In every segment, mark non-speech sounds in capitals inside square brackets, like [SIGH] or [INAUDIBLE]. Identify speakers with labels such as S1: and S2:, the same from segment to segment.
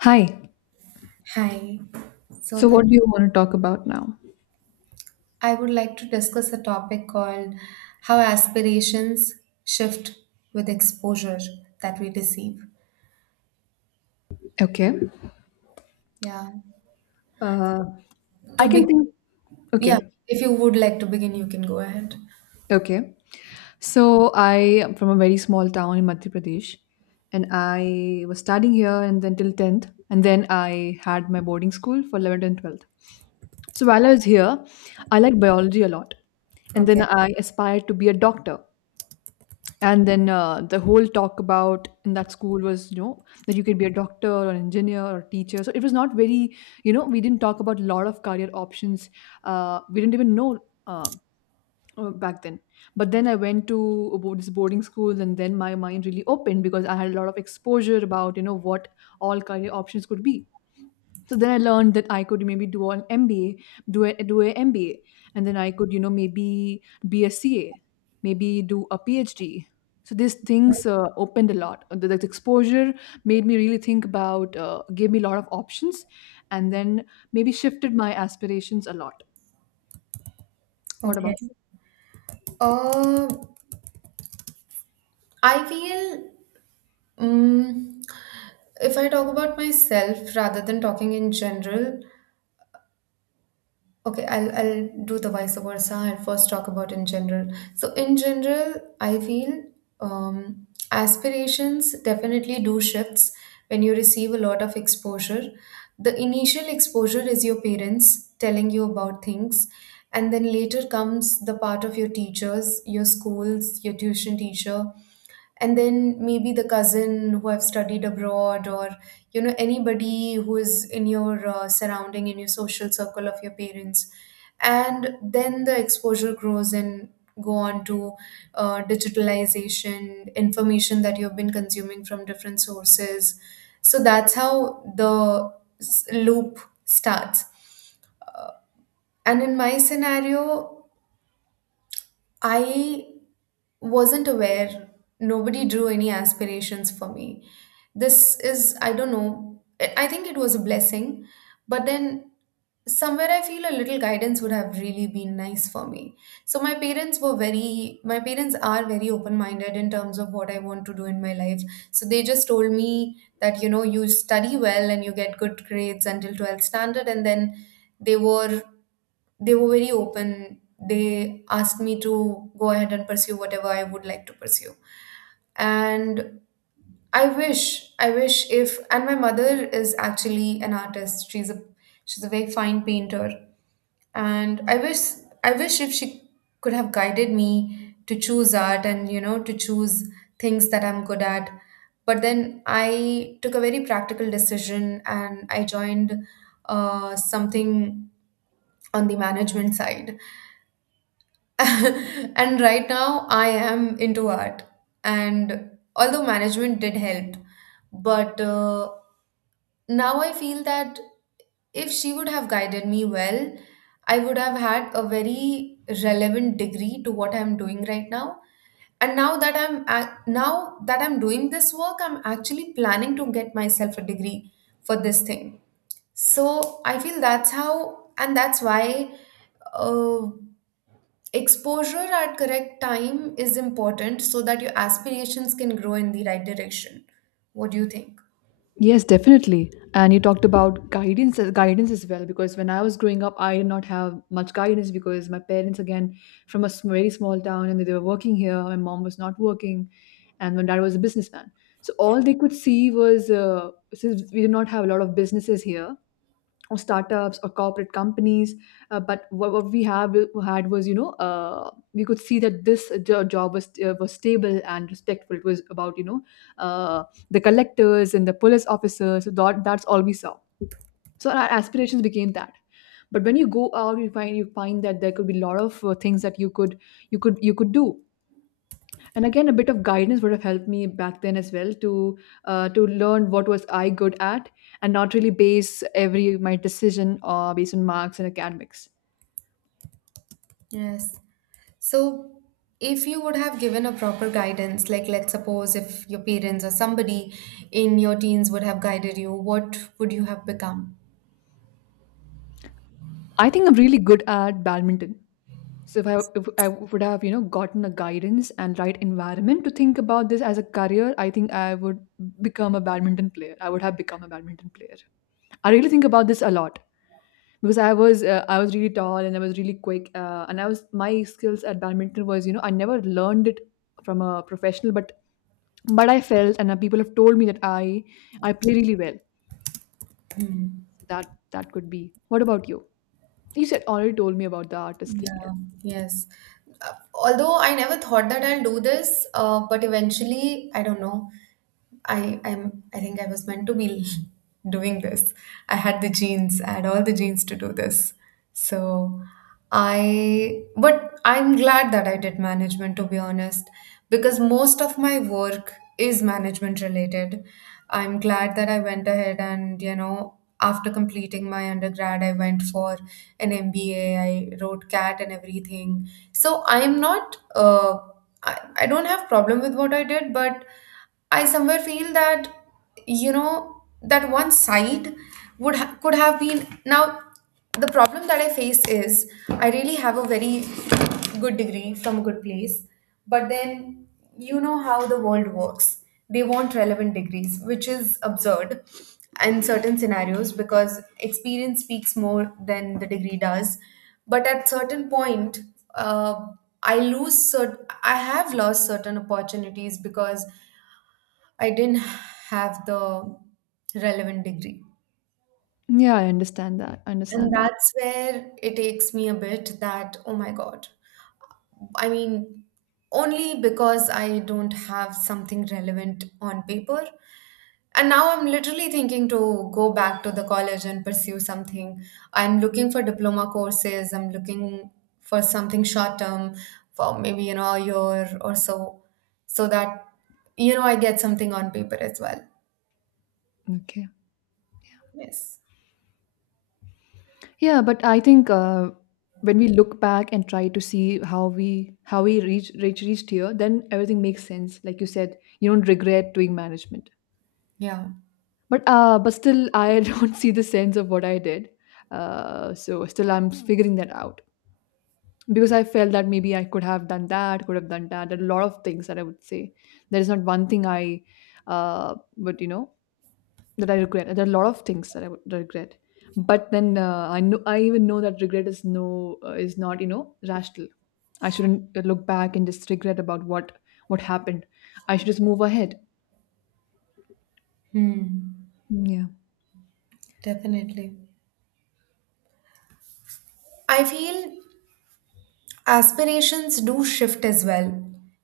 S1: Hi.
S2: Hi. So
S1: So,
S2: that
S1: what do you want to talk about now?
S2: I would like to discuss a topic called how aspirations shift with exposure that we receive.
S1: Okay.
S2: Yeah.
S1: Uh, I
S2: To
S1: can
S2: be
S1: think. Okay.
S2: Yeah, if you would like to begin, you can go ahead.
S1: Okay. So, I am from a very small town in Madhya Pradesh, and I was studying here and then till 10th, and then I had my boarding school for 11th and 12th. So, while I was here, I liked biology a lot, and then
S2: Okay.
S1: I aspired to be a doctor. And then the whole talk about in that school was, you know, that you could be a doctor or engineer or teacher. So it was not very, we didn't talk about a lot of career options. We didn't even know uh, back then. But then I went to this boarding school, and then my mind really opened because I had a lot of exposure about, what all career options could be. So then I learned that I could maybe do an MBA, do a MBA, and then I could maybe be a CA, maybe do a PhD. So these things opened a lot. The exposure made me really think about, gave me a lot of options, and then maybe shifted my aspirations a lot. What
S2: Okay.
S1: about?
S2: Uh, I feel, um, if I talk about myself rather than talking in general, okay, I'll do the vice versa. I'll first talk about in general. So in general, I feel, aspirations definitely do shifts when you receive a lot of exposure. The initial exposure is your parents telling you about things, and then later comes the part of your teachers, your schools, your tuition teacher, and then maybe the cousin who have studied abroad, or anybody who is in your surrounding, in your social circle of your parents. And then the exposure grows and go on to digitalization information that you've been consuming from different sources. So that's how the loop starts. And in my scenario, I wasn't aware. Nobody drew any aspirations for me. This is, I don't know, I think it was a blessing. But then somewhere I feel a little guidance would have really been nice for me. So my parents are very open minded in terms of what I want to do in my life. So they just told me that, you study well and you get good grades until 12th standard. And then they were they were very open. They asked me to go ahead and pursue whatever I would like to pursue. And my mother is actually an artist. She's a very fine painter. And I wish if she could have guided me to choose art and to choose things that I'm good at. But then I took a very practical decision and I joined something on the management side. [LAUGHS] And right now I am into art. And although management did help, but now I feel that if she would have guided me well, I would have had a very relevant degree to what I'm doing right now. And now that I'm doing this work, I'm actually planning to get myself a degree for this thing. So I feel that's how, and that's why. Uh, Exposure at correct time is important so that your aspirations can grow in the right direction. What do you think?
S1: Yes, definitely. And you talked about guidance as well. Because when I was growing up, I did not have much guidance because my parents, again, from a very small town, and they were working here. My mom was not working, and my dad was a businessman. So all they could see was since we did not have a lot of businesses here, or startups or corporate companies, but what we have had was, you know, we could see that this job was stable and respectful. It was about, you know, uh, the collectors and the police officers, so that's all we saw. So our aspirations became that, but when you go out you find that there could be a lot of things that you could do. And again a bit of guidance would have helped me back then as well to, to learn what was I good at, and not really base every my decision, based on marks and academics.
S2: Yes. So, if you would have given a proper guidance, like, let's suppose, if your parents or somebody in your teens would have guided you, what would you have become?
S1: I think I'm really good at badminton, so if I would have, gotten a guidance and right environment to think about this as a career, I think I would become a badminton player. I would have become a badminton player. I really think about this a lot, because I was really tall and I was really quick, and I was my skills at badminton was, I never learned it from a professional, but I felt, and people have told me that I play really well.
S2: Hmm.
S1: That could be. What about you? You said already told me about the artist thing. Yeah,
S2: Yeah, yes. Although I never thought that I'll do this, but eventually, I don't know. I think I was meant to be [LAUGHS] doing this. I had the genes, I had all the genes to do this. So I But I'm glad that I did management, to be honest, because most of my work is management related. I'm glad that I went ahead, and after completing my undergrad, I went for an MBA. I wrote CAT and everything. So I'm not. I don't have problem with what I did, but I somewhere feel that, that one side could have been. Now the problem that I face is I really have a very good degree from a good place, but then you know how the world works. They want relevant degrees, which is absurd in certain scenarios because experience speaks more than the degree does. But at certain point, uh, I have lost certain opportunities because I didn't have the relevant degree.
S1: yeah, I understand that. I
S2: And
S1: understand that.
S2: that's where it takes me a bit that, oh my God. I mean, only because I don't have something relevant on paper. And now I'm literally thinking to go back to the college and pursue something. I'm looking for diploma courses, I'm looking for something short term for maybe, a year or so, so that, I get something on paper as well.
S1: Okay.
S2: Yes.
S1: Yeah, but I think when we look back and try to see how we reached here, then everything makes sense. Like you said, you don't regret doing management.
S2: Yeah.
S1: But still, I [LAUGHS] don't see the sense of what I did. So still, I'm figuring that out, because I felt that maybe I could have done that. There are a lot of things that I would say. There is not one thing I, would, that I regret. There are a lot of things that I would regret. But then I even know that regret is not, rational. I shouldn't look back and just regret about what happened. I should just move ahead.
S2: Hmm.
S1: Yeah.
S2: Definitely. I feel aspirations do shift as well.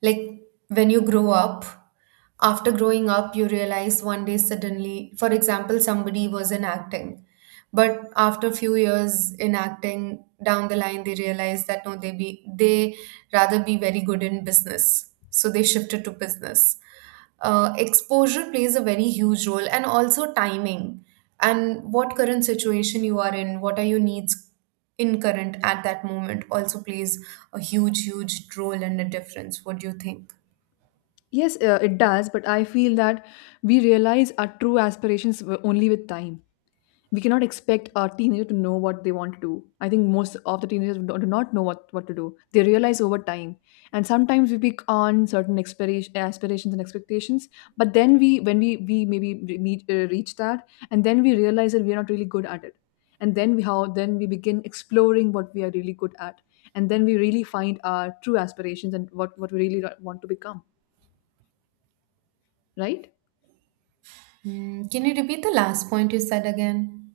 S2: Like, when you grow up, after growing up, you realize one day suddenly, for example, somebody was in acting, but after a few years in acting, down the line, they realize that no, they rather be very good in business, so they shifted to business. Exposure plays a very huge role, and also timing and what current situation you are in, what are your needs in current at that moment also plays a huge, huge role in the difference. What do you think?
S1: Yes, it does, but I feel that we realize our true aspirations only with time. We cannot expect a teenager to know what they want to do. I think most of the teenagers do not know what to do. They realize over time. And sometimes we pick on certain aspirations and expectations, but then when we reach that, and then we realize that we are not really good at it. And then then we begin exploring what we are really good at. And then we really find our true aspirations and what we really want to become, right?
S2: Can you repeat the last point you said again?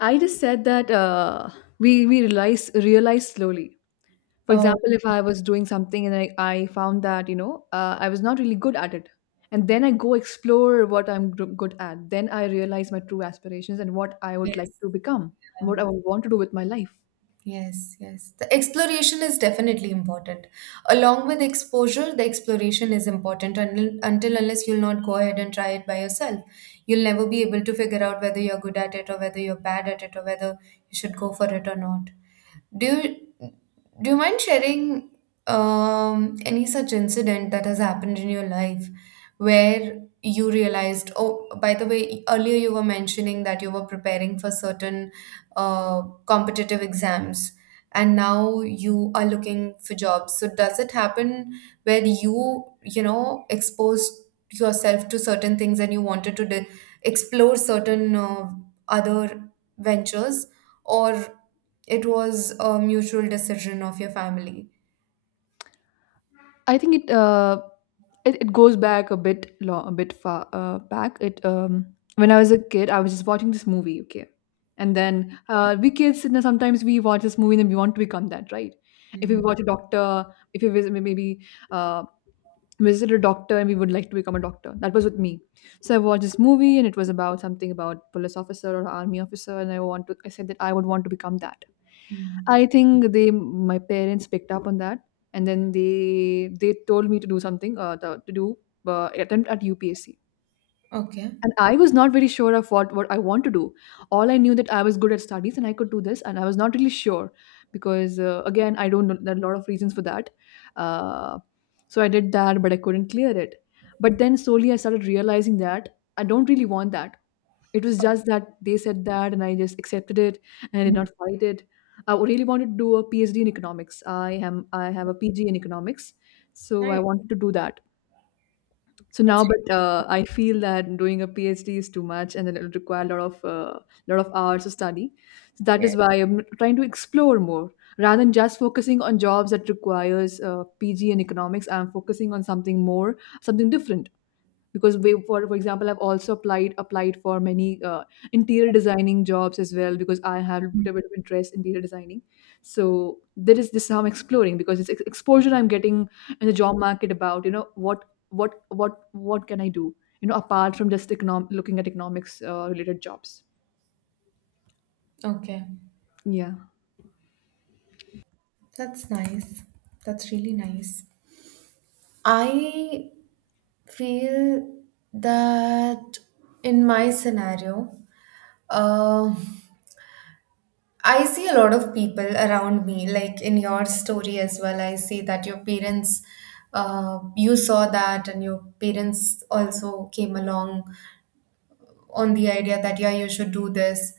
S1: I just said that, we realize slowly. For
S2: Oh,
S1: example, if I was doing something and I found that, I was not really good at it, and then I go explore what I'm good at, then I realize my true aspirations and what I would like
S2: yes.
S1: to become and what I
S2: Yeah.
S1: would want to do with my life.
S2: Yes, yes. The exploration is definitely important. Along with exposure, the exploration is important until, unless you'll not go ahead and try it by yourself. You'll never be able to figure out whether you're good at it or whether you're bad at it or whether you should go for it or not. Do you do you mind sharing any such incident that has happened in your life where you realized, oh, by the way, earlier you were mentioning that you were preparing for certain competitive exams and now you are looking for jobs. So does it happen where you, exposed yourself to certain things and you wanted to explore certain other ventures, or it was a mutual decision of your family?
S1: I think it goes back a bit long, a bit far back. It When I was a kid, I was just watching this movie, okay, and then we kids, you know, sometimes we watch this movie and then we want to become that, right? If we
S2: Mm.
S1: watch a doctor, if we uh, visit a doctor and we would like to become a doctor. That was with me. So I watched this movie and it was about something about police officer or army officer, and I want to I said that I would want to become that.
S2: Mm.
S1: I think they my parents picked up on that, and then they told me to do something, to do, attempt at UPSC. And I was not very sure of what I want to do. All I knew that I was good at studies and I could do this, and I was not really sure because, again I don't know. There are a lot of reasons for that. Uh, so I did that, but I couldn't clear it. But then slowly I started realizing that I don't really want that. It was just that they said that, and I just accepted it, and I did
S2: Mm.
S1: not fight it. I really wanted to do a PhD in economics. I have a PG in economics, so I
S2: Nice.
S1: wanted to do that. So now,
S2: That's
S1: but I feel that doing a PhD is too much, and then it will require a lot of hours of study. So that is
S2: right.
S1: why I'm trying to explore more rather than just focusing on jobs that requires, PG in economics. I'm focusing on something more, something different, because for example I've also applied for many, interior designing jobs as well, because I have a bit of interest in interior designing. So there is this is how I'm exploring, because it's, exposure I'm getting in the job market about, what can I do, you know, apart from just looking at economics, related jobs.
S2: Yeah. Okay.
S1: Yeah.
S2: That's nice. That's really nice. I feel that in my scenario, uh, I see a lot of people around me, like in your story as well. I see that your parents, you saw that, and your parents also came along on the idea that yeah, you should do this.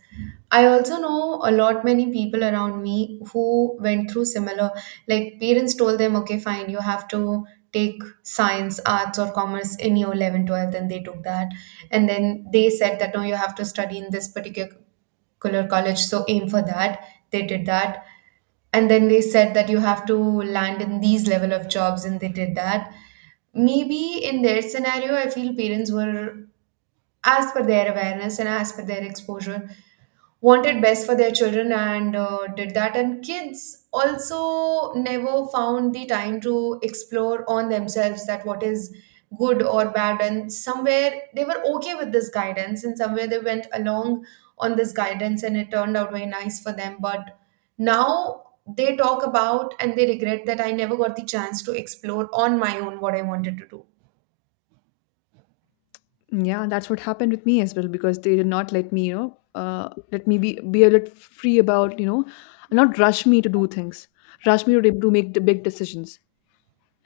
S2: I also know a lot many people around me who went through similar, like parents told them, okay, fine, you have to take science, arts or commerce in your 11, 12, 12. Then they took that. And then they said that no, you have to study in this particular college, so aim for that. They did that. And then they said that you have to land in these level of jobs, and they did that. Maybe in their scenario, I feel parents were, as per their awareness and as per their exposure, wanted best for their children, and did that. And kids also never found the time to explore on themselves that what is good or bad, and somewhere they were okay with this guidance and somewhere they went along on this guidance, and it turned out very nice for them. But now they talk about, and they regret that I never got the chance to explore on my own what I wanted to do.
S1: Yeah, that's what happened with me as well, because they did not let me, let me be a little free about, not rush me to do things, rush me to make the big decisions.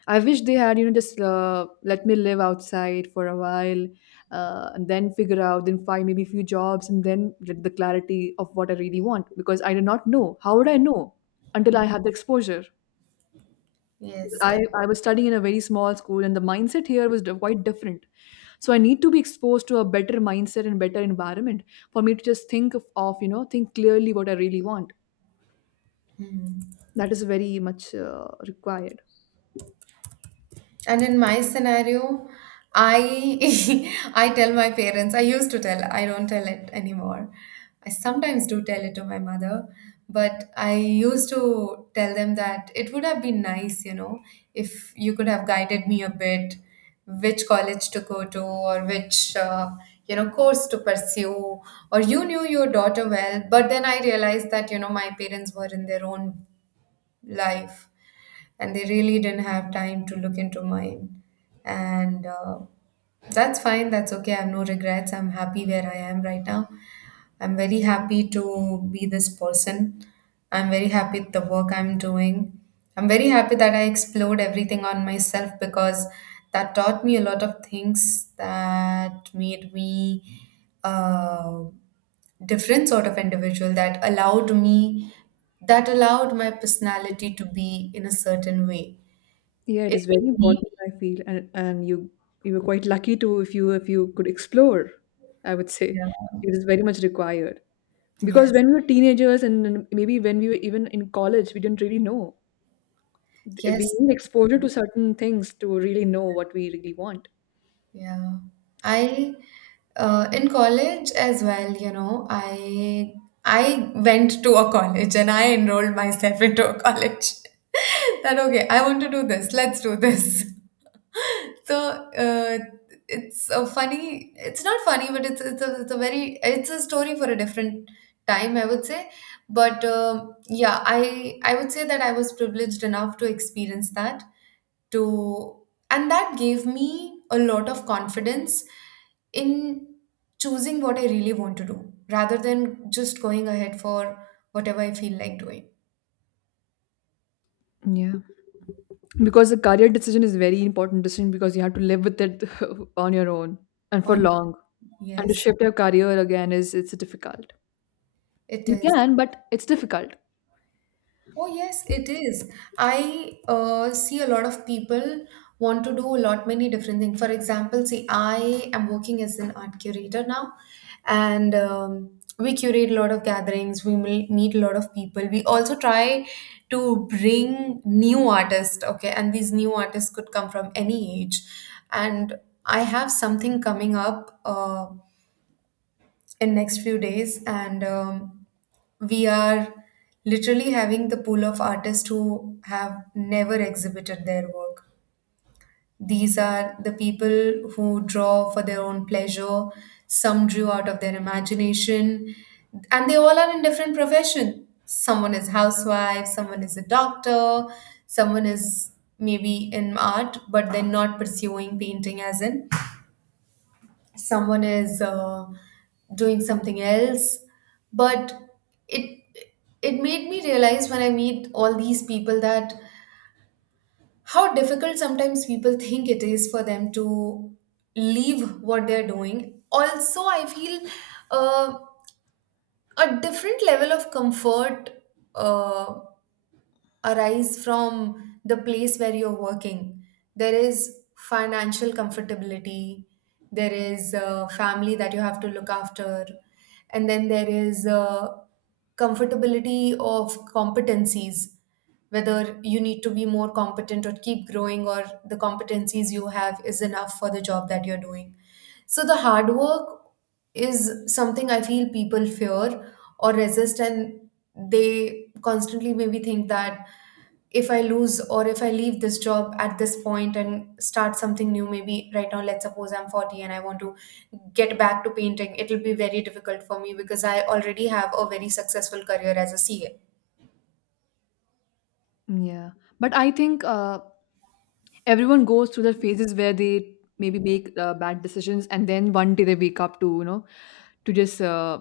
S1: I wish they had, just let me live outside for a while, and then figure out, then find maybe a few jobs, and then get the clarity of what I really want. Because I did not know. How would I know until I had the exposure?
S2: Yes.
S1: I was studying in a very small school, and the mindset here was quite different. So I need to be exposed to a better mindset and better environment for me to just think of, you know, think clearly what I really want.
S2: Definitely.
S1: That is very much, required.
S2: And in my scenario, I [LAUGHS] I tell my parents. I used to tell. I don't tell it anymore. I sometimes do tell it to my mother, but I used to tell them that it would have been nice, if you could have guided me a bit, which college to go to or which course to pursue, or you knew your daughter well. But then I realized that my parents were in their own life and they really didn't have time to look into mine. And that's fine, that's okay. I have no regrets. I'm happy where I am right now. I'm very happy to be this person. I'm very happy with the work I'm doing. I'm very happy that I explored everything on myself because that taught me a lot of things that made me a different sort of individual that allowed me, that allowed my personality to be in a certain way.
S1: Yeah, it
S2: It
S1: is very
S2: made me,
S1: important, I feel, and you, were quite lucky too, if you, could explore, I would say.
S2: yeah.
S1: It is very much required. Because
S2: Yes.
S1: when we were teenagers, and maybe when we were even in college, we didn't really know. We
S2: Yes.
S1: need exposure to certain things to really know what we really want.
S2: Yeah. I in college as well, I went to a college and I enrolled myself into a college. [LAUGHS] That okay, I want to do this. Let's do this. [LAUGHS] So uh, it's a funny. It's not funny, but it's a story for a different time, I would say. But yeah, I would say that I was privileged enough to experience that to and that gave me a lot of confidence in choosing what I really want to do rather than just going ahead for whatever I feel like doing.
S1: Yeah. Because the career decision is very important decision, because you have to live with it [LAUGHS] on your own, and for
S2: On
S1: long. And to
S2: Yes,
S1: shift your career again is it's difficult.
S2: it
S1: You
S2: is.
S1: can, but it's difficult.
S2: Oh, yes, it is. I see a lot of people want to do a lot many different things. For example, see, I am working as an art curator now, and we curate a lot of gatherings. We meet a lot of people. We also try to bring new artists, okay, and these new artists could come from any age. And I have something coming up. In next few days and we are literally having the pool of artists who have never exhibited their work. These are the people who draw for their own pleasure. Some drew out of their imagination, and they all are in different profession. Someone is housewife, someone is a doctor, someone is maybe in art but they're not pursuing painting as in, someone is doing something else. But it it made me realize, when I meet all these people, that how difficult sometimes people [LAUGHS] think it is for them to leave what they're doing. Also, I feel uh, a different level of comfort uh, arise from the place where you're working. There is financial comfortability, there is a family that you have to look after, and then there is a comfortability of competencies, whether you need to be more competent or keep growing, or the competencies you have is enough for the job that you're doing. So the hard work is something I feel people fear or resist, and they constantly maybe think that if I lose or if I leave this job at this point and start something new, maybe right now, let's suppose I'm 40 and I want to get back to painting, it'll be very difficult for me because I already have a very successful career as a CA.
S1: Yeah, but I think everyone goes through their phases where they maybe make, bad decisions, and then one day they wake up to, to just,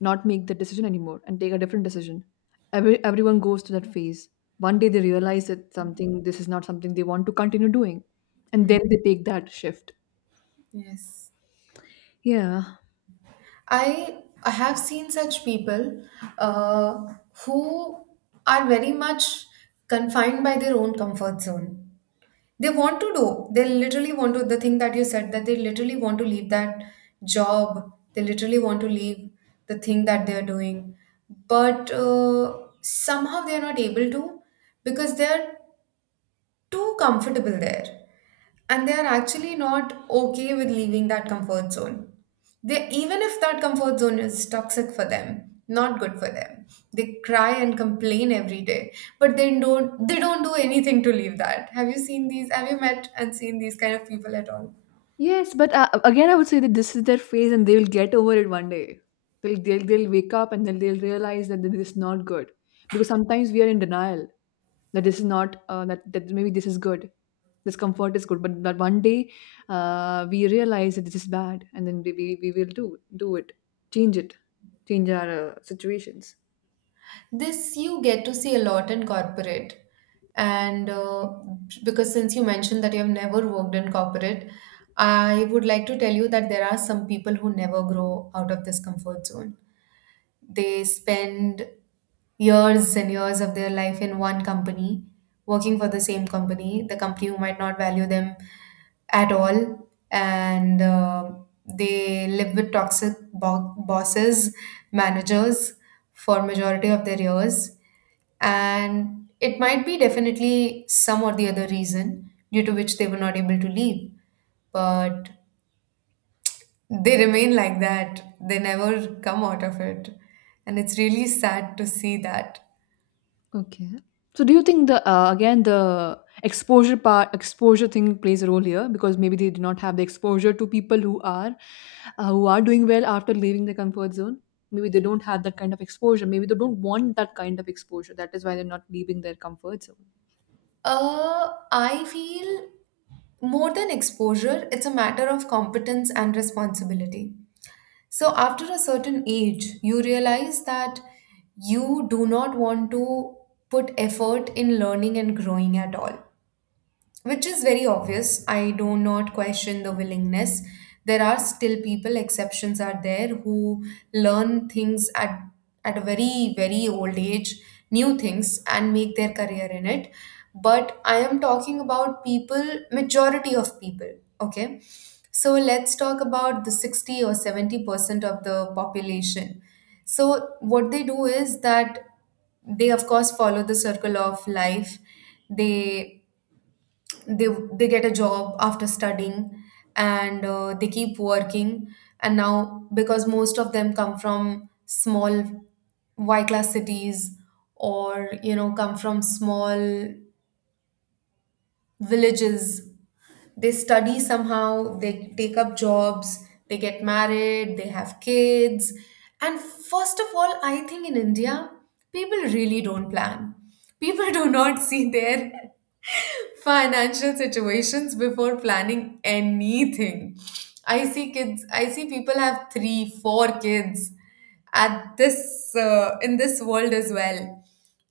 S1: not make the decision anymore and take a different decision. Everyone goes through that phase. One day they realize that something, this is not something they want to continue doing, and
S2: Mm.
S1: then they take that shift.
S2: Yes.
S1: Yeah.
S2: I have seen such people, uh, who are very much confined by their own comfort zone. They want to do, they literally want to, the thing that you said, that they literally want to leave that job, they literally want to leave the thing that they're doing. But somehow they're not able to because they're too comfortable there, and they are actually not okay with leaving that comfort zone. They, even if that comfort zone is toxic for them, not good for them. They cry and complain every day, but they don't do anything to leave that. Have you seen these? Have you met and seen these kind of people at all?
S1: Yes, but again I would say that this is their phase and they will get over it one day. They'll wake up, and then they'll realize that this is not good, because sometimes we are in denial that this is not, that maybe this is good, this comfort is good, but that one day, we realize that this is bad, and then we will do it, change it, change our, situations.
S2: This you get to see a lot in corporate. And because since you mentioned that you have never worked in corporate, I would like to tell you that there are some people who never grow out of this comfort zone. They spend years and years of their life in one company, working for the same company, the company who might not value them at all. And they live with toxic bosses, managers for majority of their years. And it might be definitely some or the other reason due to which they were not able to leave, but they remain like that. They never come out of it, and it's really sad to see that.
S1: Okay, so do you think the, again the exposure part, exposure thing plays a role here, because maybe they do not have the exposure to people who are, who are doing well after leaving the comfort zone? Maybe they don't have that kind of exposure, maybe they don't want that kind of exposure, that is why they're not leaving their comfort zone.
S2: I feel more than exposure it's a matter of competence and responsibility. So after a certain age you realize that you do not want to put effort in learning and growing at all, which is very obvious. I do not question the willingness. There are still people, exceptions are there, who learn things at a very, very old age, new things, and make their career in it. But I am talking about people, majority of people, okay? So let's talk about the 60 or 70% of the population. So, what they do is that they, of course, follow the circle of life. They they they get a job after studying, and they keep working. And now, because most of them come from small y class cities, or you know, come from small villages, they study somehow, they take up jobs, they get married, they have kids. And first of all, I think in India, people really don't plan. People [LAUGHS] do not see their financial situations before planning anything. I see kids, I see people have three, four kids at this in this world as well,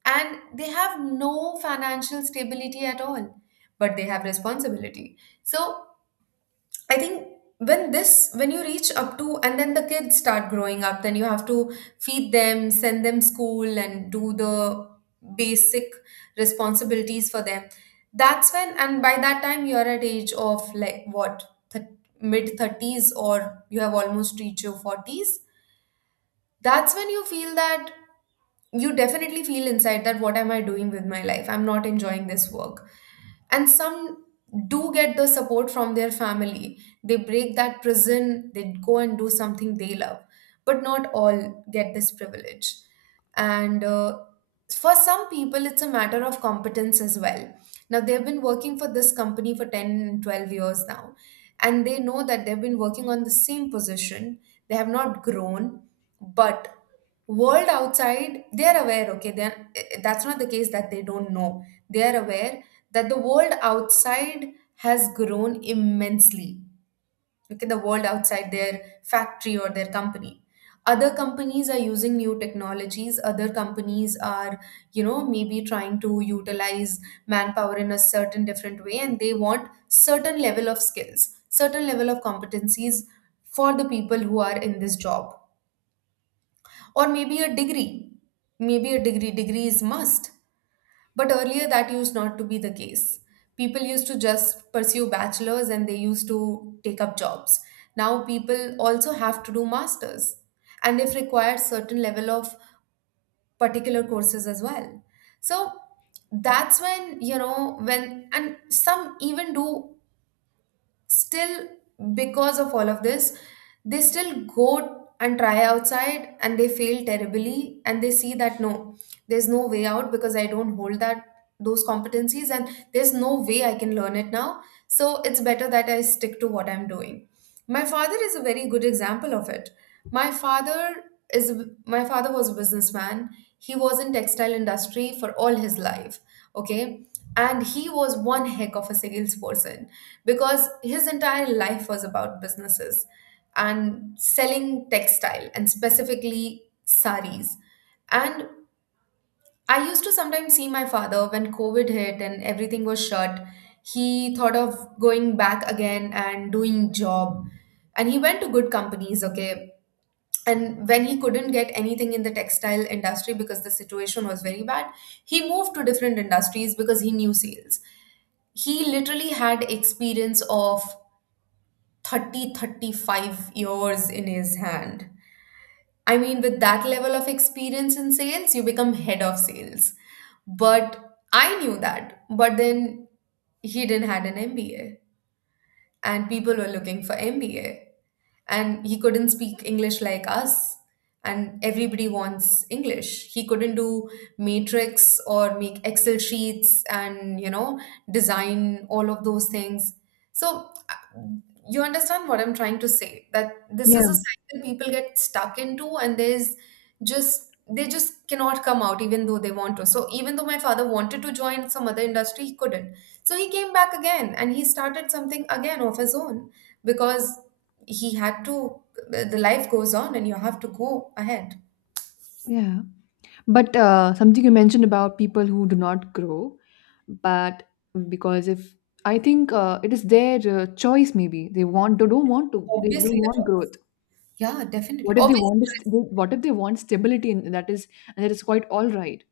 S2: and they have no financial stability at all, but they have responsibility. So I think when this, when you reach up to, and then the kids start growing up, then you have to feed them, send them school and do the basic responsibilities for them. That's when, and by that time you're at age of like what, th- mid 30s, or you have almost reached your 40s. That's when you feel that, you definitely feel inside that, what am I doing with my life? I'm not enjoying this work. And some do get the support from their family, they break that prison, they go and do something they love, but not all get this privilege. And for some people it's a matter of competence as well. Now they've been working for this company for 10, 12 years now, and they know that they've been working on the same position, they have not grown. But world outside, they are aware, okay, they then that's not the case that they don't know, they are aware that the world outside has grown immensely. Okay, the world outside their factory or their company. Other companies are using new technologies. Other companies are, you know, maybe trying to utilize manpower in a certain different way, and they want certain level of skills, certain level of competencies for the people who are in this job. Or maybe a degree. Maybe a degree. Degree is must, but earlier that used not to be the case. People used to just pursue bachelors and they used to take up jobs. Now people also have to do masters, and they've required certain level of particular courses as well. So that's when, you know, when and some even do still, because of all of this, they still go and try outside and they fail terribly, and they see that no, there's no way out because I don't hold that, those competencies, and there's no way I can learn it now. So it's better that I stick to what I'm doing. My father is a very good example of it. my father is my father was a businessman. He was in textile industry for all his life, okay. And he was one heck of a salesperson because his entire life was about businesses, and selling textile, and specifically saris. And I used to sometimes see my father when COVID hit and everything was shut. He thought of going back again and doing job. And he went to good companies, okay. And when he couldn't get anything in the textile industry because the situation was very bad, he moved to different industries because he knew sales. He literally had experience of 30 35 years in his hand. I mean, with that level of experience in sales you become head of sales, but I knew that. But then he didn't had an MBA, and people were looking for MBA. And he couldn't speak English like us, and everybody wants English. He couldn't do matrix or make Excel sheets and, you know, design all of those things. So you understand what I'm trying to say, that this is
S1: Yeah.
S2: a cycle people get stuck into, and there's just, they just cannot come out even though they want to. So even though my father wanted to join some other industry, he couldn't. So he came back again and he started something again of his own, because he had to, the life goes on and you have to go ahead.
S1: Yeah. But something you mentioned about people who do not grow, but because if I think, it is their, choice, maybe they
S2: Obviously,
S1: don't
S2: a
S1: want
S2: choice.
S1: growth.
S2: Yeah, definitely.
S1: What if they
S2: Obviously,
S1: want this,
S2: I
S1: what if they want stability, and that is, and that is quite all right.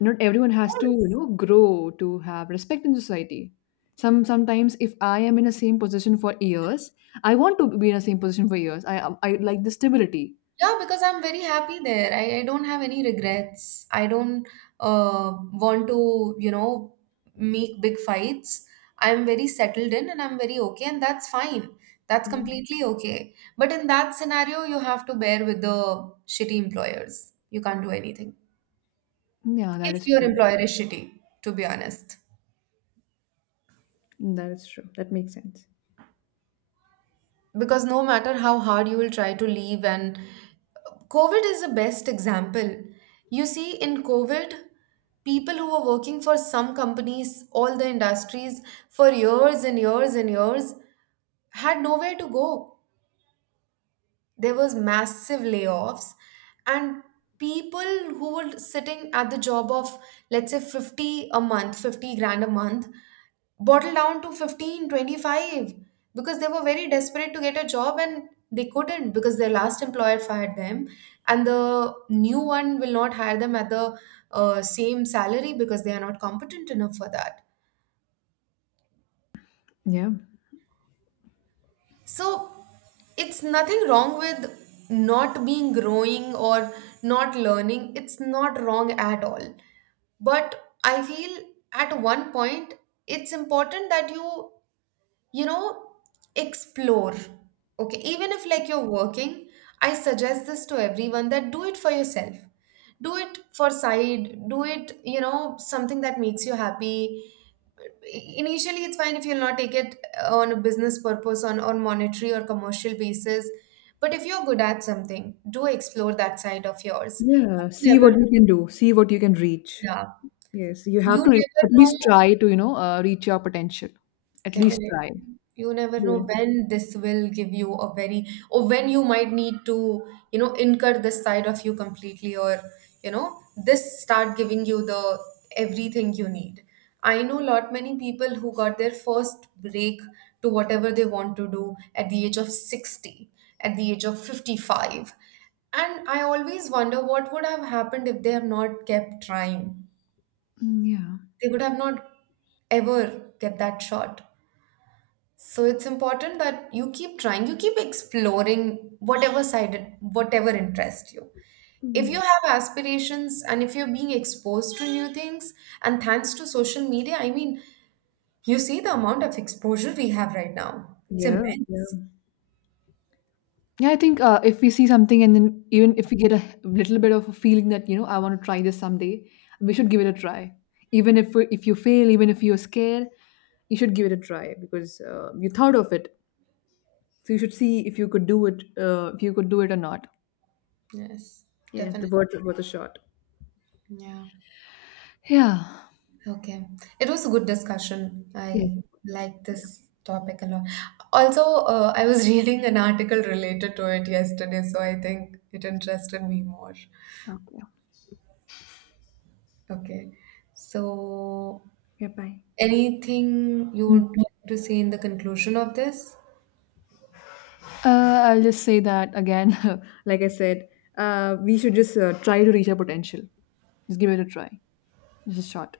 S1: Not everyone has to, you
S2: was.
S1: know, grow to have respect in society. Sometimes if I am in the same position for years, I want to be in the same position for years. I like the stability.
S2: Yeah, because I'm very happy there. I don't have any regrets. I don't want to, you know, make big fights. I'm very settled in and I'm very okay, and that's fine. That's
S1: Mm.
S2: completely okay. But in that scenario, you have to bear with the shitty employers. You can't do anything
S1: Yeah, that
S2: if
S1: is
S2: your
S1: true.
S2: employer is shitty, to be honest.
S1: That is true. That makes sense.
S2: Because no matter how hard you will try to leave, and COVID is the best example. You see, in COVID, people who were working for some companies, all the industries, for years and years and years, had nowhere to go. There was massive layoffs, and people who were sitting at the job of let's say 50 a month, 50 grand a month, bottle down to 15, 25 because they were very desperate to get a job, and they couldn't because their last employer fired them and the new one will not hire them at the same salary because they are not competent enough for that.
S1: Yeah.
S2: So it's nothing wrong with not being growing or not learning, it's not wrong at all. But I feel at one point it's important that you know, explore. Okay, even if like you're working, I suggest this to everyone, that do it for yourself, do it for side, do it, you know, something that makes you happy. Initially, it's fine if you'll not take it on a business purpose, on monetary or commercial basis. But if you're good at something, do explore that side of yours.
S1: Yeah,
S2: You
S1: see
S2: never
S1: what you can do, see what you can reach.
S2: Yeah,
S1: Yes, you
S2: you
S1: have to
S2: never
S1: at
S2: know.
S1: least try to reach your potential. At least
S2: Definitely.
S1: try.
S2: You never know
S1: Yeah.
S2: when this will give you a very, or when you might need to, you know, incur this side of you completely, or, you know, this start giving you the everything you need. I know lot many people who got their first break to whatever they want to do at the age of 60, at the age of 55. And I always wonder what would have happened if they have not kept trying.
S1: Mm, yeah.
S2: They would have not ever get that shot. So it's important that you keep trying, you keep exploring whatever side, whatever interests you. If
S1: Mm.
S2: you have aspirations and if you're being exposed to new things, and thanks to social media, I mean, you see the amount of exposure we have right now. It's
S1: Yeah, yeah.
S2: immense.
S1: Yeah, I think if we see something and then even if we get a little bit of a feeling that, you know, I want to try this someday, we should give it a try. Even if you fail, even if you're scared, you should give it a try because, you thought of it. So you should see if you could do it, if you could do it or not.
S2: Yes,
S1: Yeah,
S2: definitely.
S1: the worth a shot.
S2: Yeah.
S1: Yeah.
S2: Okay. It was a good discussion.
S1: Yes,
S2: I
S1: it was.
S2: like
S1: Yeah.
S2: this topic a lot. Also, I was [LAUGHS] reading an article related to it yesterday, so I think it interested me more.
S1: Okay.
S2: Okay. So,
S1: Yeah, bye.
S2: anything you
S1: Mm.
S2: would like to say in the conclusion of this?
S1: I'll just say that again. [LAUGHS] Like I said, we should just, try to reach our potential. Just give it a try. Just a shot.